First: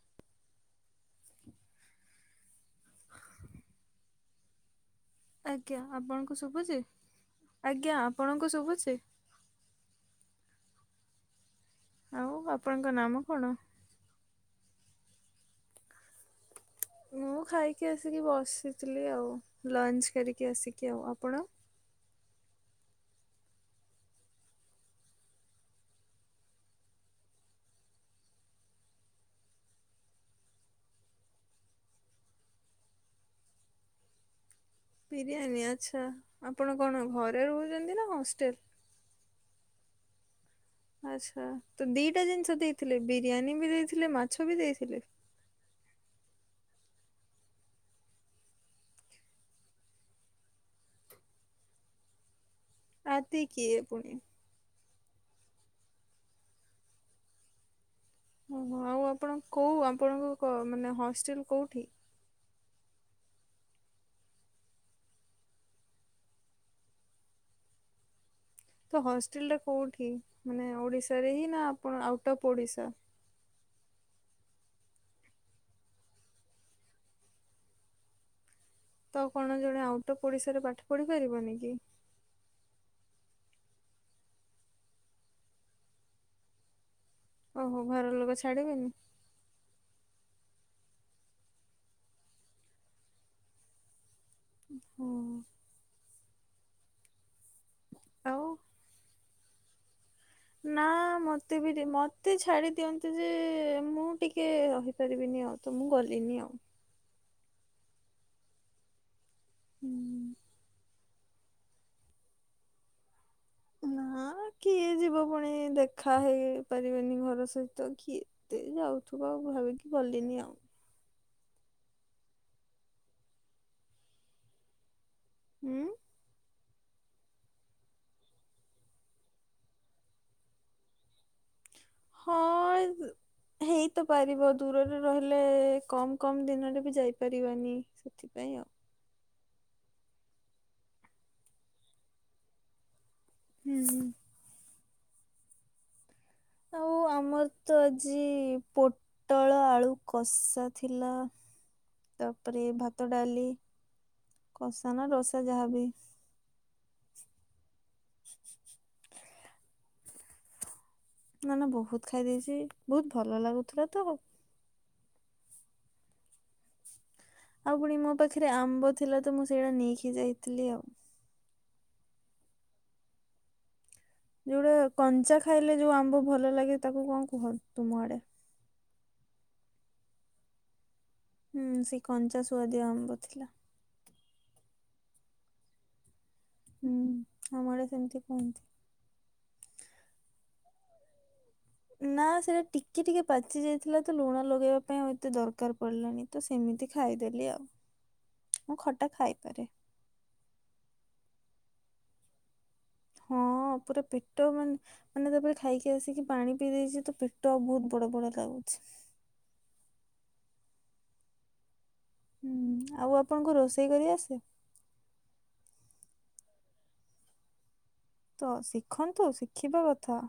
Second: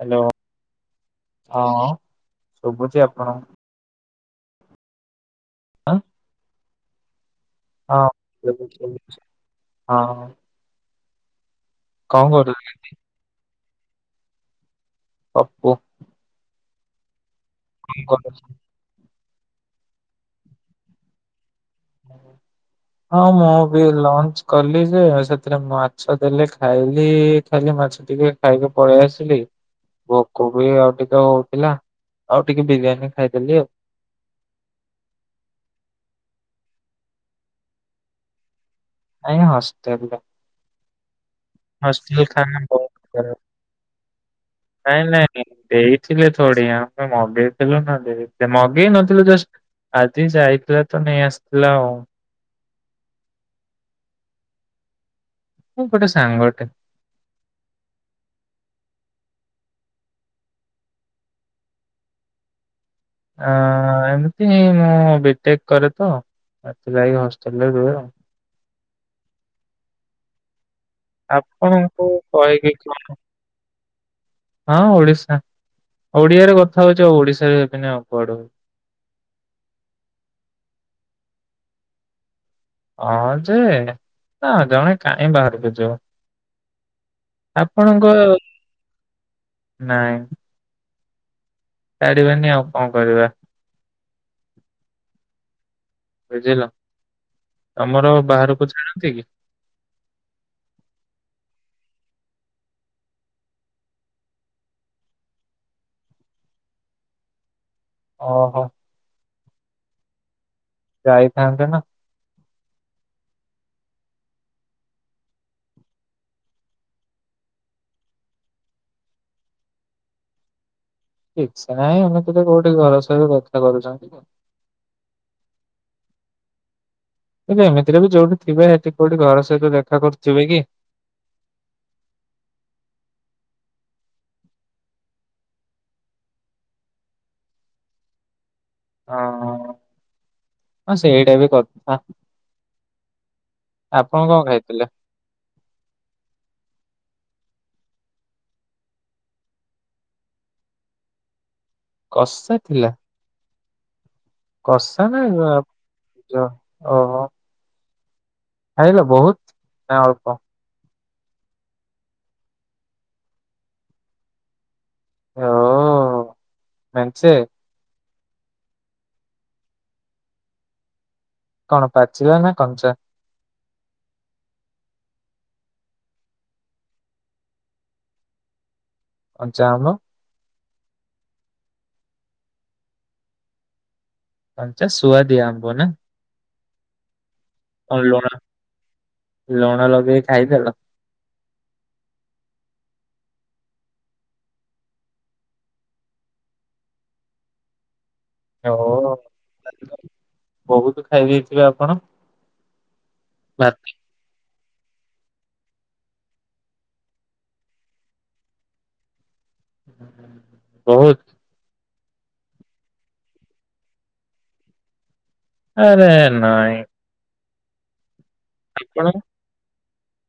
Hello ଅଁ ଶୁଭୁଚି ଆପଣ ଆଜ୍ଞା ଆଁ ଆପଣଙ୍କୁ ଶୁବୁଚି ଆଜ୍ଞା ହଁ ଆପଣଙ୍କୁ ଶୁଭୁଛି ଶୁବୁଚି? ଶୁଭୁଛି। ହଁ। କଣ ଆଉ କରୁଥିଲେ ଆପଣଙ୍କ ନାମ କଣ? ପପୁ। ମୁଁ ଖାଇକି ଆସିକି କଣ କରୁଥିଲେ? ବସିଥିଲି ଆଉ ଲଞ୍ଚ କରିକି ଆସିକି ଆଉ ଆପଣ? ମୁଁ। ହଁ ମୁଁ ବି ଲଞ୍ଚ କଲି ଯେ ସେଥିରେ ମାଛ ଦେଲେ ଖାଇଲି। ଖାଲି ମାଛ ଟିକେ ଖାଇକି ପଳେଇ ଆସିଲି। ଭୋକ ବି ଆଉ ଟିକେ ଅଉଥିଲା ଆଉ ଟିକେ ବିରିୟାନୀ ଖାଇଦେଲି ଆ ବିରିୟାନୀ ଆଚ୍ଛା ଆପଣ କଣ ଘରେ ରହୁଚନ୍ତି ନା ହଷ୍ଟେଲ? ନାଇଁ ହଷ୍ଟେଲ୍ ଲେ। ଆଚ୍ଛା ତ ଦିଟା ଜିନିଷ ଖାନା ବହୁତ ଦେଇଥିଲେ ଖରାପ ବିରିୟାନୀ ବି ଦେଇଥିଲେ ମାଛ ବି ଦେଇଥିଲେ? ନାଇଁ ନାଇଁ ଦେଇଥିଲେ ଥୋଡିନା ଆମେ ମଗେଇଥିଲୁ ନା ଦେଇଥି ମଗେଇ ନଥିଲୁ ଜଷ୍ଟ୍ ଆଦି ଯାଇଥିଲା ତ ନେଇ ଆସତିଲା ଆଉ। ଆଦି କିଏ ପୁଣି? ଉୁଁ ପୋଟେ ସାଙ୍ଗଟେ। ଓହୋ ଆଉ ଆପଣ କୋଉ ଆପଣଙ୍କ କ ମାନେ ହଷ୍ଟେଲ୍ କୋଉଠି? ଆ ଏମିତି ମୁଁ ବିଟେକ୍ କରେ ତ ଏଥିଲାଗି ହଷ୍ଟେଲରେ ରୁଏ ଆଉ। ତ ହଷ୍ଟେଲଟା କୋଉଠି? ମାନେ ଓଡିଶ୍ ଆପଣଙ୍କୁ କହିକି କଣ? ହଁ ଓଡିଶା ଓଡିଆରେ କଥା ହଉଚ ଓଡିଶା ଏବିନି କୁଆଡୁ ହେ ତ କଣ ଜଣେ ଆଉଟ୍ ଅଫ୍ ଓଡ଼ିଶାରେ ପାଠ ପଢ଼ିପାରିବନି କି? ଅଁ ଯେ ନା ଜଣେ କାହିଁ ବାହାରକୁ ଯିବ? ଓହୋ ଆପଣଙ୍କ ଘର ଲୋକ ଛାଡିବେନି ନାଇଁ। ତାଡିବାନି ଆଉ କଁ କରିବା। ଉଁ ହୋ। ବୁଝିଲ ତମର ଆଉ ବାହାରକୁ ଛାଡନ୍ତି କି? ନା ମତେ ବି ଦି ମତେ ଛାଡ଼ି ଦିଅନ୍ତି ଯେ ମୁଁ ଟିକେ ରହି ପାରିବିନି ଆଉ ତ ମୁଁ ଗଲିନି ଆଉ। ଓହୋ। ଉୁଁ। ଯାଇଥାନ୍ତେ ନା। ନା କିଏ ଯିବ ପୁଣି ଦେଖା ହେଇପାରିବେନି ଘର ସହିତ କିଏ ତେ ଯାଉଥୁବ ଭାବିକି ଗଲିନି ଆଉ। ଇଚ୍ଛା ନାଇଁ ଏମିତିରେ କୋଉଠି ଘର ସହିଅ କଥା କରୁଚନ୍ତି। ଉୁଁ। ଏବେ ଏମିତିରେ ବି ଯୋଉଠି ଥିବେ ହେଠି କୋଉଠି ଘର ସହିତ ଦେଖା କରୁଥୁବେ କି? ହଁ। ହେଇତ ପାରିବ ଦୂରରେ ରହିଲେ କମ୍ କମ୍ ଦିନରେ ବି ଯାଇପାରିବନି ସେ ଥିପାଇଁ ଆଉ। ହଁ ହଁ ଅଁ ସେଇଟାବି କଥା। ହୁଁ। ଆପଣ କଁ ଖାଇତିଲେ? ଆଉ ଆମର ତ ଆଜି ପୋ ଟଳ ଆଳୁ କଷା ଥିଲା। କଷା ତାପରେ ଥିଲା ଭାତ, ଡାଲି କଷା ନା ରସା ଯାହାବି। ଯ ଓହୋ। ହ [inaudible] ଖାଇିଲ ବହୁତ ନା ଅଳ୍ପ। ନା ନା ବହୁତ ଖାଇ ଦେଇଛି ବହୁତ ଭଲ ଲାଗୁଥିଲା ତ। ଓ ମେଞ୍ଚେ ଆଉ ପୁଣି ମୋ ପାଖରେ ଆମ୍ବ ଥିଲା ତ ମୁଁ ସେଇଟା ନେଇକି ଯାଇଥିଲି ଆଉ। କଣ ପାଚିବା ନା କଞ୍ଚା। ଯୋଉଟା କଞ୍ଚା ଖାଇଲେ ଯୋଉ ଆମ୍ବ ଭଲ ଲାଗେ ତାକୁ କଣ କୁହନ୍ତ ତୁମ ଆଡେ। କଞ୍ଚା ଆମ୍ବ। ହୁଁ ସେ କଞ୍ଚା ସୁଆଦିଆ ଆମ୍ବ ଥିଲା। କଞ୍ଚା ସୁଆଦିଆ ଆମ୍ବ ନା। ହୁଁ ଆମଆଡେ କଣ ସେମିତି ଲୁଣ ଖାନ୍ତି। ଲୁଣ ଲଗେଇକି ଖାଇଦେଲ। ନା ସେଇଟା ଟିକେ ଟିକେ ପାଚି ଯାଇଥିଲା ତ ଲୁଣ ଲଗେଇବା ପାଇଁ ଆଉ ଏତେ ଦରକାର ପଡିଲାନି। ତ ସେମିତି ଖାଇଦେଲି ଆଉ। [unintelligible] ମୁଁ ଖଟା ଖାଇପାରେ। ବହୁତ ଖାଇ ଦେଇେଇଥିବେ ଆପଣ। ହଁ ଭାତ ପୁରା ପେ ପେଟ ମାନେ ମାନେ ତାପରେ ଖାଇକି ଆସିକି ପାଣି ପିଇ ଦେଇଛି ତ ପେଟ ବହୁତ ବଡ ବଡ ଲାଗୁଛି। ବହୁତ। ହୁଁ ଆଉ ଆପଣଙ୍କୁ ରୋଷେଇ କରି ଆସେ। ଆରେ ନାଇଁ। ତ ଆପଣ ଶିଖନ୍ତୁ ଶିଖିବା କଥା।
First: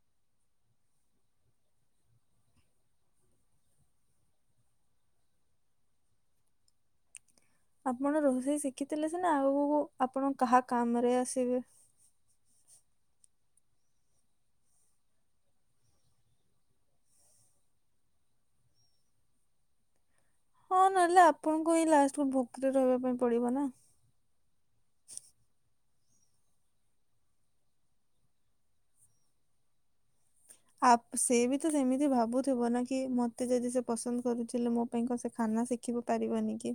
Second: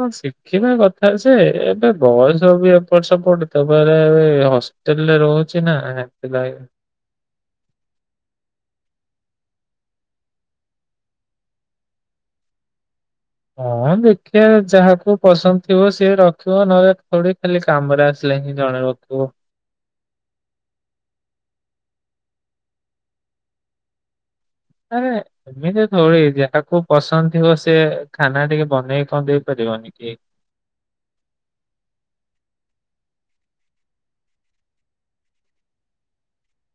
ହଁ ଶିଖିବା କଥା ଯେ ଏବେ ବୟସ ବି ଏପଟ ସେପଟ ଦବାରେ ବି ହସ ତେଲେ ରହୁଚି ନା ହେଥିପାଇଁ। ଆପଣ ରୋଷେଇ ଶିଖିଥିଲେ ସିନା ଆଗକୁ ଆପଣ କାହା କାମ ରେ ଆସିବେ। ହଁ ଦେଖିବା ଯାହାକୁ ପସନ୍ଦ ଥିବ ସିଏ ରଖିବ ନହଲେ ଥୋଡ଼ିଖା କାମରେ ଆସିଲେ ହିଁ ଜଣେ ରଖିବ। ହଁ ନହେଲେ ଆପଣଙ୍କୁ ହିଁ ଲାଷ୍ଟକୁ ଭୁକରେ ରହିବା ପାଇଁ ପଡିବ ନା। ଆରେ। ଏମିତି ଥିଦି ଯାହାକୁ ପସନ୍ଦ ଥିବ ସେ ଖାନା ଟିକେ ବନେଇକି କଣ ଦେଇ ପାରିବନି କି। ଆ ସେ ବି ତ ସେମିତି ଭାବୁଥିବ ନା କି ମତେ ଯଦି ସେ ପସନ୍ଦ କରୁଥିଲେ ମୋ ପାଇଁ କଣ ସେ ଖାନା ଶିଖ ଦେଖିବ ପାରିବନି କି।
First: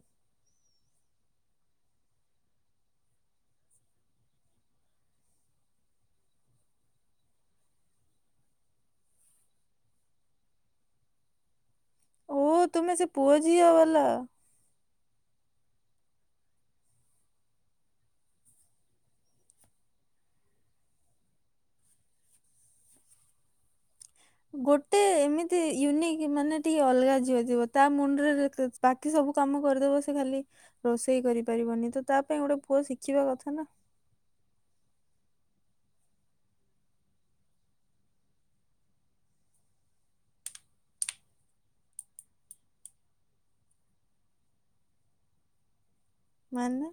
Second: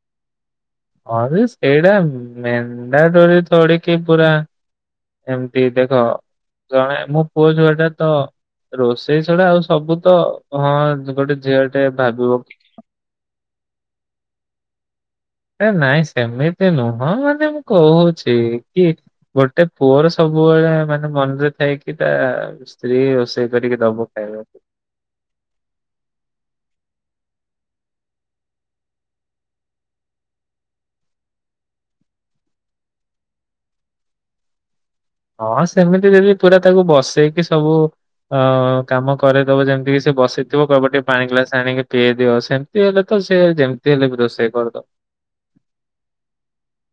ହଁ ସେଇଟା ମେଣ୍ଢାଡୋରି ଥଡିକି ପୁରା ଏମତି ଦେଖ ଜଣେ ମୁଁ ପୁଆ ଛୁଆଟା ତ ରୋଷେଇ ଛଡା ଆଉ ସବୁ ତ ହଁ ଗୋଟେ ଝିଅ ଟେ ଓ ଭାବିବ। ତୁମେ ସେ ପୁଅଝିଅ ବାଲା। ଏ ନାଇଁ ସେମିତି ନୁହଁ ମାନେ ମୁଁ କହୁଛି କି। ଗୋଟେ ପୁଅର ସବୁବେଳେ ମାନେ ମନରେ ଥାଇକି ତା। ସ୍ତ୍ରୀ ରୋଷେଇ କରିକି ଦବ ଖାଇବାକୁ। ଗୋଟେ ଏମିତି ୟୁନିକ୍ ମାନେ ଟିକେ ଅଲଗା ଝିଅ ଥିବା ତା ମୁଣ୍ଡରେ। ବାକି ସବୁ କାମ କରିଦେବ ସେ ଖାଲି ରୋଷେଇ କରିପାରିବନି ତ ତା ପାଇଁ ଗୋଟେ ପୁଅ ଶିଖିବା କଥା ନା। ହଁ ସେମିତି ଯଦି ପୁରା ତାକୁ ବସେଇକି ସବୁ ଅ କାମ କରେଦବ ଯେମିତି କି ସେ ବସେଇଥିବ କବ ଟିକେ ପାଣି ଗ୍ଲାସ ଆଣିକି ପିଆଇ ଦିଅ ସେ ହେଲେ ତ ସେ ଯେମିତି ହେଲେ ବି ରୋଷେଇ କରଦବ। ମାନେ।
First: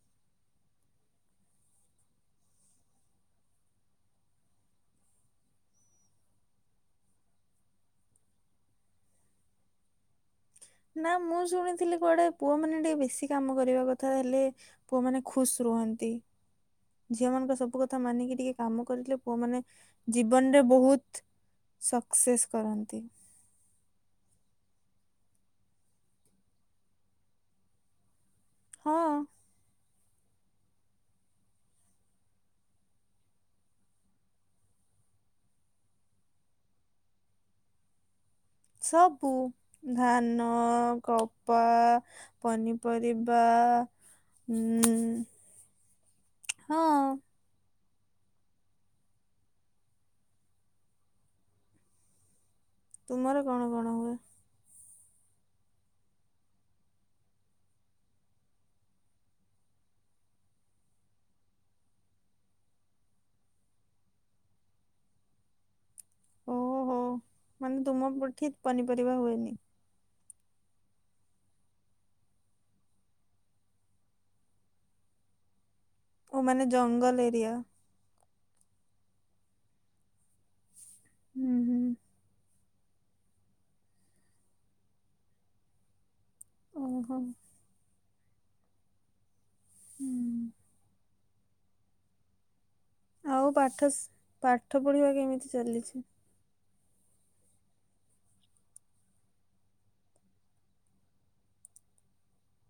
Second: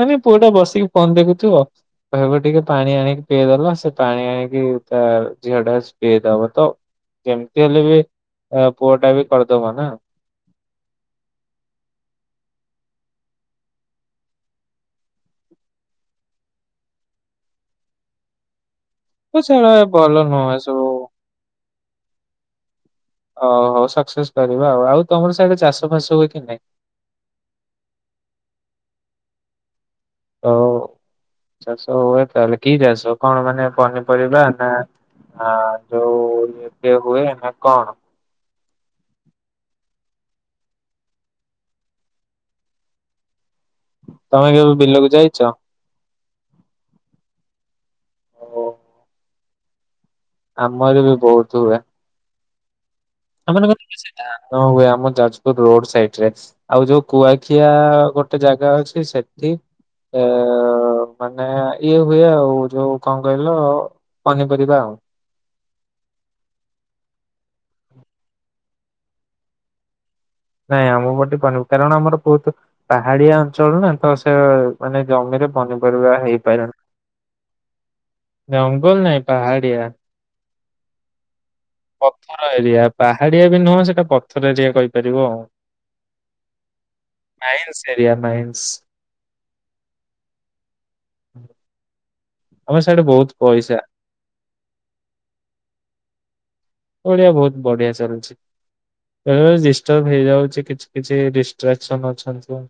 ମାନେ ପୁଅଟା ବସିକି ଫୋନ ଦେଖୁଥିବ। କହିବ ଟିକେ ପାଣି ଆଣିକି ପିଇଦବା ସେ ପାଣି ଆଣିକି ତା ଝିଅ ଟା ପିଇଦବ ତ କେମିତି ହେଲେ ବି କୁଅ ଟା ବି କରିଦବା ନା। ନା ମୁଁ ଶୁଣିଥିଲି କୁଆଡେ ପୁଅ ମାନେ ଟିକେ ବେଶୀ କାମ କରିବା କଥା ହେଲେ। ପୁଅମାନେ ଖୁସ ରୁହନ୍ତି ଝିଅ ମାନଙ୍କ ସବୁ କଥା ମାନିକି ଟିକେ କାମ କରିଥି ତ ପୁଅମାନେ ସେଗୁଡା ଭଲ ନୁହଁ ଏ ଜୀବନରେ ସବୁ। ବହୁତ ସକ୍ସେସ୍ କରନ୍ତି। ଓହୋ ସକ୍ସେସ୍ କରିବା ଆଉ ଆଉ ତମର ସିଆଡେ ଚାଷ ଫାସ ହୁଏ କି ନାଇଁ? ହଁ। ହଉ ଚାଷ ହୁଏ ତାହଲେ କି ଚାଷ କଣ ମାନେ ପନିପରିବା ନା ହ ଯୋଉ ଇଏ ହୁଏ ନା କଣ? ସବୁ ଧାନ କପା ପନିପରିବା। ତମେ କେବେ ବିଲକୁ ଯାଇଚ? ଉଁ ହଁ। ହୋଉ। ଆମର ବି ବହୁତ ହୁଏ। ତୁମର କଣ କଣ ଆମମାନଙ୍କ ହୁଏ? ସେଇ ଧାନ ହୁଏ ଆମ ଯାଜପୁର ରୋଡ ସାଇଟରେ। ଆଉ ଯୋଉ କୁଆଖିଆ ଗୋଟେ ଜାଗା ଅଛି ସେଠି। ଏ ମାନେ ଇଏ ହୁଏ ଆଉ ଯୋଉ କଣ କହିଲ ପନିପରିବା ଆଉ। ଓହୋ ମାନେ ତୁମ ପଟେ ପନିପରିବା ହୁଏନି। ନାଇଁ ଆମ ପଟେ ପନିବୁ କାରଣ ଆମର ବହୁତ ପାହାଡିଆ ଅଞ୍ଚଳ ନା ତ ସେ ମାନେ ଜମିରେ ପନି ପରିବା ଓ ମାନେ ହେଇପାରୁନି ଜଙ୍ଗଲ ଏରିଆ। ଜଙ୍ଗଲ ନାଇଁ ପାହାଡିଆ। ହୁଁ। ହୁଁ। ପଥର ଏରିଆ ପାହାଡିଆ ବି ନୁହଁ ସେଇଟା ପଥର ଏରିଆ କହିପାରିବ ଆଉ। ଓହୋ। Mines area mines. ହୁଁ। [inaudible] ତମ ସିଆଡେ ବହୁତ ଆଉ ପଇସା ପାଠ ପାଠ ପଢ଼ିବା କେମିତି ଚାଲିଛି? ଓଢିଆ ବହୁତ ବଢିଆ ଚାଲୁଚି। ଏ ଡିଷ୍ଟରବ ହେଇଯାଉଛି କିଛି କିଛି ଡିଷ୍ଟ୍ରାକ୍ସନ ଅଛନ୍ତି।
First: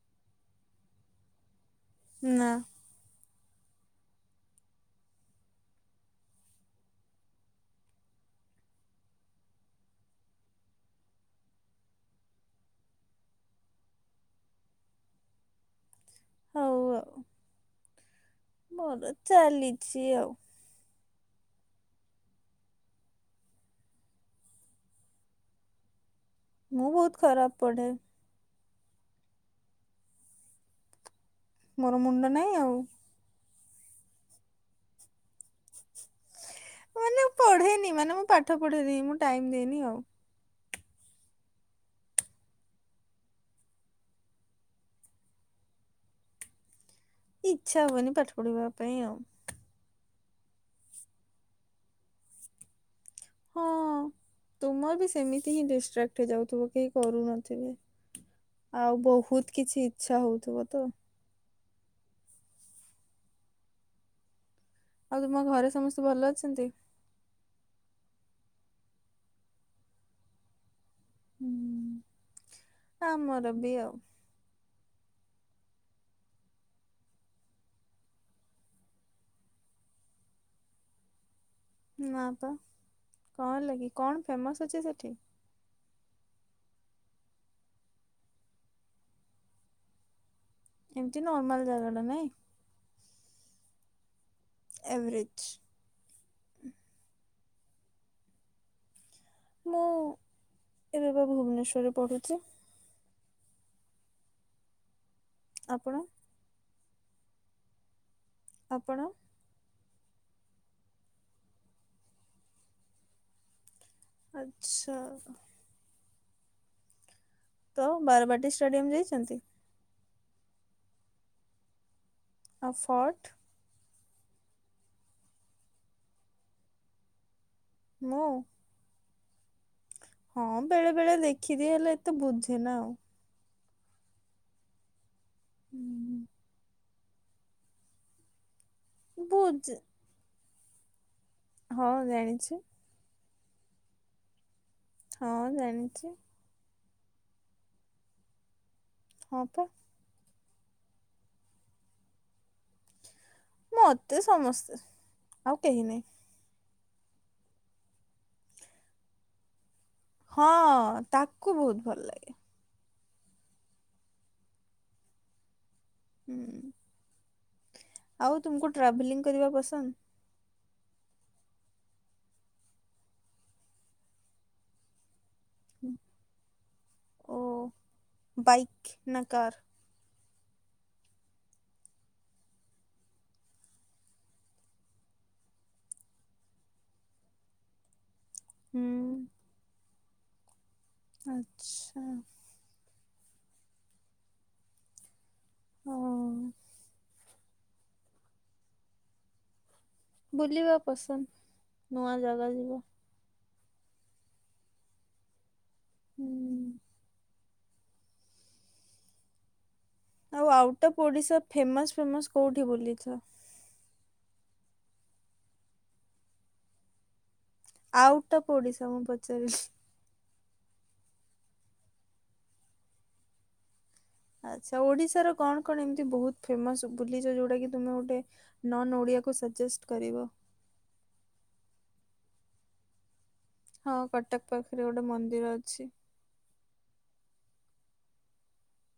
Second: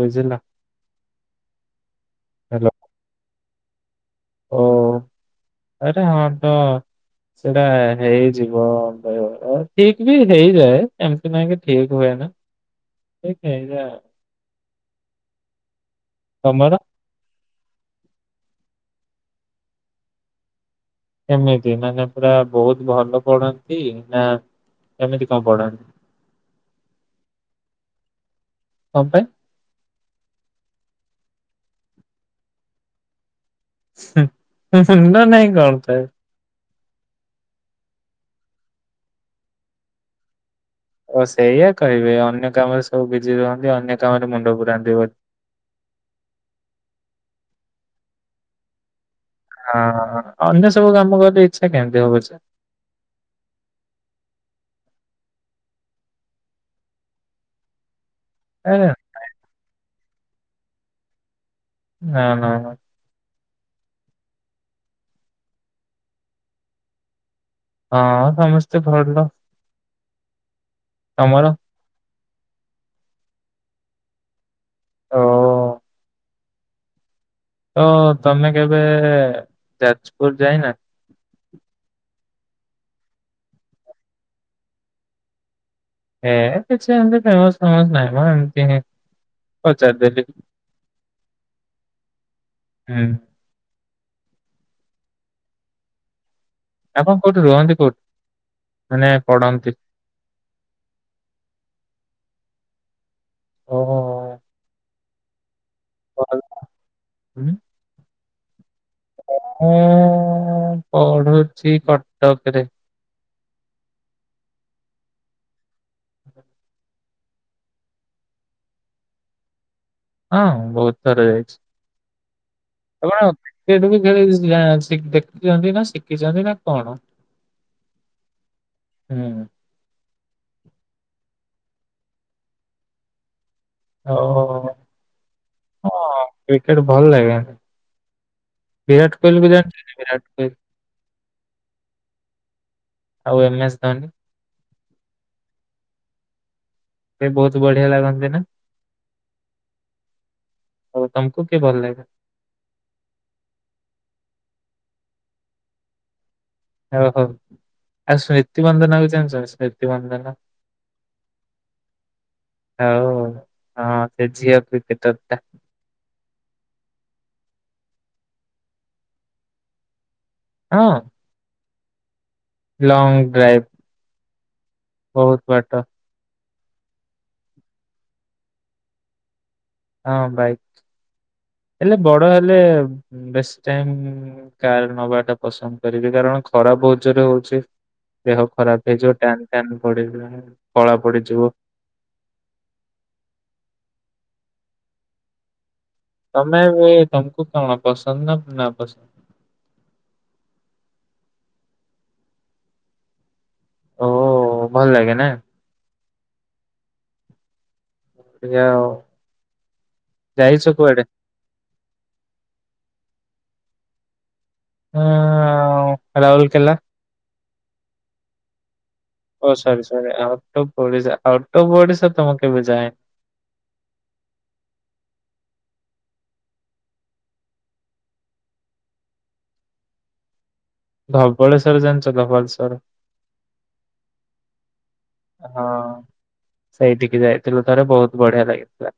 ବୁଝିଲ। ନା। ହ୍ୟାଲୋ ଓ ଆରେ ହଁ ତ ସେଇଟା ହେଇଯିବ ବେଳେ ବେଳେ ଠିକ ବି ହେଇଯାଏ ଏମ ନାଇକି ଠିକ ହୁଏ ନା ଠିକ ହେଇଯାଏ ଆଉ। ତମର। କୁହ। ମୋର ଚାଲିଛି ଆଉ। କେମିତି ମାନେ ପୁରା ବହୁତ ଭଲ ପଢନ୍ତି ନା କେମିତି କଣ ପଢନ୍ତି? ମୁଁ ବହୁତ ଖରାପ ପଢ଼େ। କଣ ପାଇଁ? ମୋର ମୁଣ୍ଡ ନାଇଁ ଆଉ। ହୁଂ ହୁଂ ହୁଂ ମୁଣ୍ଡ ନାଇଁ କଣ ଥାଏ? ମାନେ ପଢେନି ମାନେ ମୁଁ ପାଠ ପଢେନି ମୁଁ ଟାଇମ ଦିଏନି ଆଉ। ଓ ସେଇଆ କହିବେ ଅନ୍ୟ କାମରେ ସବୁ ବିଜି ରୁହନ୍ତି ଅନ୍ୟ କାମରେ ମୁଣ୍ଡ ପୁରାନ୍ତି ବୋଲି। ଇଚ୍ଛା ହୁଏନି ପାଠ ପଢିବା ପାଇଁ ଆଉ। ହଁ ହଁ ଅନ୍ୟ ସବୁ କାମ କଲେ ଇଚ୍ଛା କେମିତି ହବ ଯେ? ହଁ। ତୁମର ବି ସେମିତି ହିଁ ଡିଷ୍ଟ୍ରାକ୍ଟ ହେଇଯାଉଥିବ କେହି କରୁନଥିବେ। ଆରେ ଆଉ ବହୁତ କିଛି ଇଛା ହଉଥିବ ତ। ନା ନା ନା। ଆଉ ତୁମ ଘରେ ସମେସ୍ତେ ଭଲ ଅଛନ୍ତି? ହଁ ସମେସ୍ତେ ଭଲ। ତମର? ହୁଁ। ଆମର ବି ଆଉ। ଓ। ତ ତମେ କେବେ ଯାଜପୁର ଯାଇନା? ନା ତ କଁ ହେଲା କିି କଣ ଫେମସ୍ ଅଛି ସେଠି? ହେ କିଛି ଏମତି ଫେମସ୍ ଫେମସ୍ ନାହିଁ ମ ଏମତି ପଚାରିଦେଲି। ଏମତି ନର୍ମାଲ୍ ଜାଗାଟା ନାଇଁ। ହୁଁ। ଏଭରେଜ୍। ଆପଣ କୋଉଠି ରୁହନ୍ତି କୋଉ ମାନେ ପଢନ୍- ମୁଁ ଏବେ ବା ଭୁବନେଶ୍ୱରରେ ପଢୁଚି। ଓ ହୋ ହୋ। ଆପଣ? [unintelligible] ହୁଁ। ଆପଣ ମୁଁ ପଢୁଛି କଟକରେ। ଆଚ୍ଛା। ତ ବାରବାଟୀ ଷ୍ଟାଡିୟମ୍ ଯାଇଚନ୍ତି? ହଁ ବୋହୁତ ଥର ଯାଇଛି। ଆଉ ଆପଣ ଫର୍ଟ? କ୍ରିକେଟ୍ ବି ଖେଳିଆ [unintelligible] ଶିଖ୍ ଦେଖ୍ ଦେଖିଛନ୍ତି ନା ଶିଖିଛନ୍ତି ନା କଣ? ମୁଁ? ହୁଁ। ହଁ ବେଳେ ବେଳେ ଦେଖି ଦିଏ ହେଲେ ଏତେ ବୁଝେନା ଆଉ। ଓ ହୋ ହଁ କ୍ରିକେଟ୍ ଭଲ ଲାଗେନି। ବିରାଟ କୋହିଲିକୁ ବୁଝେ ଜାଣିଚନ୍ତି ବିରାଟ କୋହିଲ? ହଁ ଜାଣିଛି। ଆଉ ଏମ୍ ଏସ୍ ଧୋନି। ହଁ ଜାଣିଛି। ବି ବୋହୁତ ବଢିଆ ଲାଗନ୍ତି ନା? ହଁ ପା। ଆଉ ତମକୁ କିଏ ଭଲ ଲାଗେ? ମତେ ସମସ୍ତେ ଆଉ କେହି ନେଇଁ। ହଉ ହଉ ଆଉ ସ୍ମ୍ରିତି ମନ୍ଦନାକୁ ଜାଣିଚ ସ୍ମ୍ରି ହଁ ତାକୁ ବୋହୁତ ଭଲ ଲାଗେ। ଆଉ ହଁ ସେ ଝିଅ କ୍ରିକେଟରଟା। ହୁଁ। ଆଉ ତୁମକୁ ଟ୍ରାଭେଲିଂ କରିବା ପସନ୍ଦ? ହଁ। Long drive. ବୋହୁତ ବାଟ। ଓ ବାଇକ୍ ନା କାର୍? ହଁ ବାଇକ୍ ହେଲେ ବଡ ହେଲେ ବେଶୀ ଟାଇମ୍ ଉଁ କାର୍ ନବାଟା ପସନ୍ଦ କରିବି କାରଣ ଖରା ବୋହୁତ ଜୋରେ ହଉଚି। ଦେହ ଖରାପ ହେଇଯିବ ହୁଁ ଟ୍ୟାନ୍ ଟ୍ୟାନ୍ ପଡିଯିବ। କଳା ପଡିଯିବ। ଆଚ୍ଛା। ହଁ ତମେ ଏବେ ତମକୁ କଣ ପସନ୍ଦ ନା ନାପସନ୍ଦ? ବୁଲିବା ପସନ୍ଦ ନୂଆ ଜାଗା ଯିବା। ଓ ଭଲ ଲାଗେ ନା। ହୁଁ। ସେଇୟା ଆଉ। ଆଉ ଯାଇଛ ଆଉଟ କୁଆଡେ? ଅଫ ଓଡିଶା ଫେମସ ଫେମସ କୋଉଠି ବୁଲିଚ? ଆଁ ଉଁ ରାଉଲୁକେଲା। ଆଉଟ ଅଫ ଓଡିଶା ମୁଁ ପ ଓ sorry sorry out of Odisha. Out of Odisha ତ ମୁଁ କେବେ ଯାଇନି। ଆଚ୍ଛା ଓଡିଶାର କଣ କଣ ଏମିତି ବୋହୁତ ଫେମସ ବୁଲିଚ ଯୋଉଟା କି ତମେ ଗୋଟେ ନନ ଓଡିଆକୁ ସଜେଷ୍ଟ କରିବ। ଧବଳେଶ୍ଵର ଜାଣିଚ ଧବଳେଶର। ହଁ କଟକ ପାଖରେ ଗୋଟେ ମନ୍ଦିର ହଁ ଅଛି। ସେଇଠିକି ଯାଇଥିଲୁ ଥରେ ବୋହୁତ ବଢିଆ ଲାଗିଥିଲା।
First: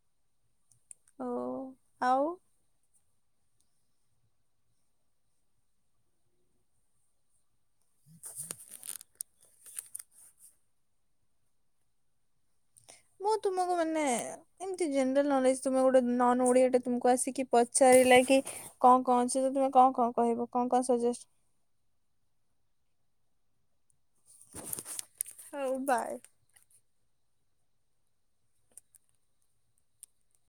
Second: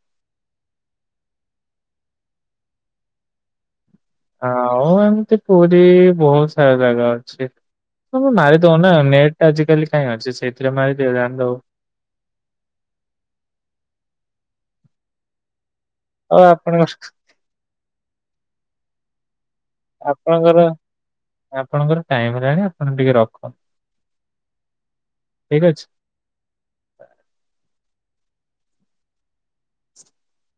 ଓ ଆଉ। ଆଉ ଏମିତି ପୁରି ବୋହୁତ ସାରା ଜାଗା ଅଛି। ତମେ ମାରିଦଉନା ନେଟ୍ ଟା ଆଜିକାଲି କାଇଁ ଅଛି। ସେଥିରେ ମାରିଦଅ ଜାଣିଦବ। ମୁଁ ତୁମକୁ ମାନେ ଏମତି ଜେନେରାଲ ନଲେଜ ତୁମେ ଗୋଟେ ଆଉ ନନ ଓଡିଆଟେ ଆପଣଙ୍କ ତୁମକୁ ଆସିକି ପଚାରିଲା କି କଣ କଣ ଅଛି ତୁମେ କଣ କଣ କହିବ ଆପଣଙ୍କର କଣ କଣ ସଜେଷ୍ଟ ଆପଣଙ୍କର ଟାଇମ୍ ହେଲାଣି ଆପଣ ଟିକେ ରଖନ୍ତୁ। ଠିକ୍ ହୋଉ ଅଛି। ବାଏ।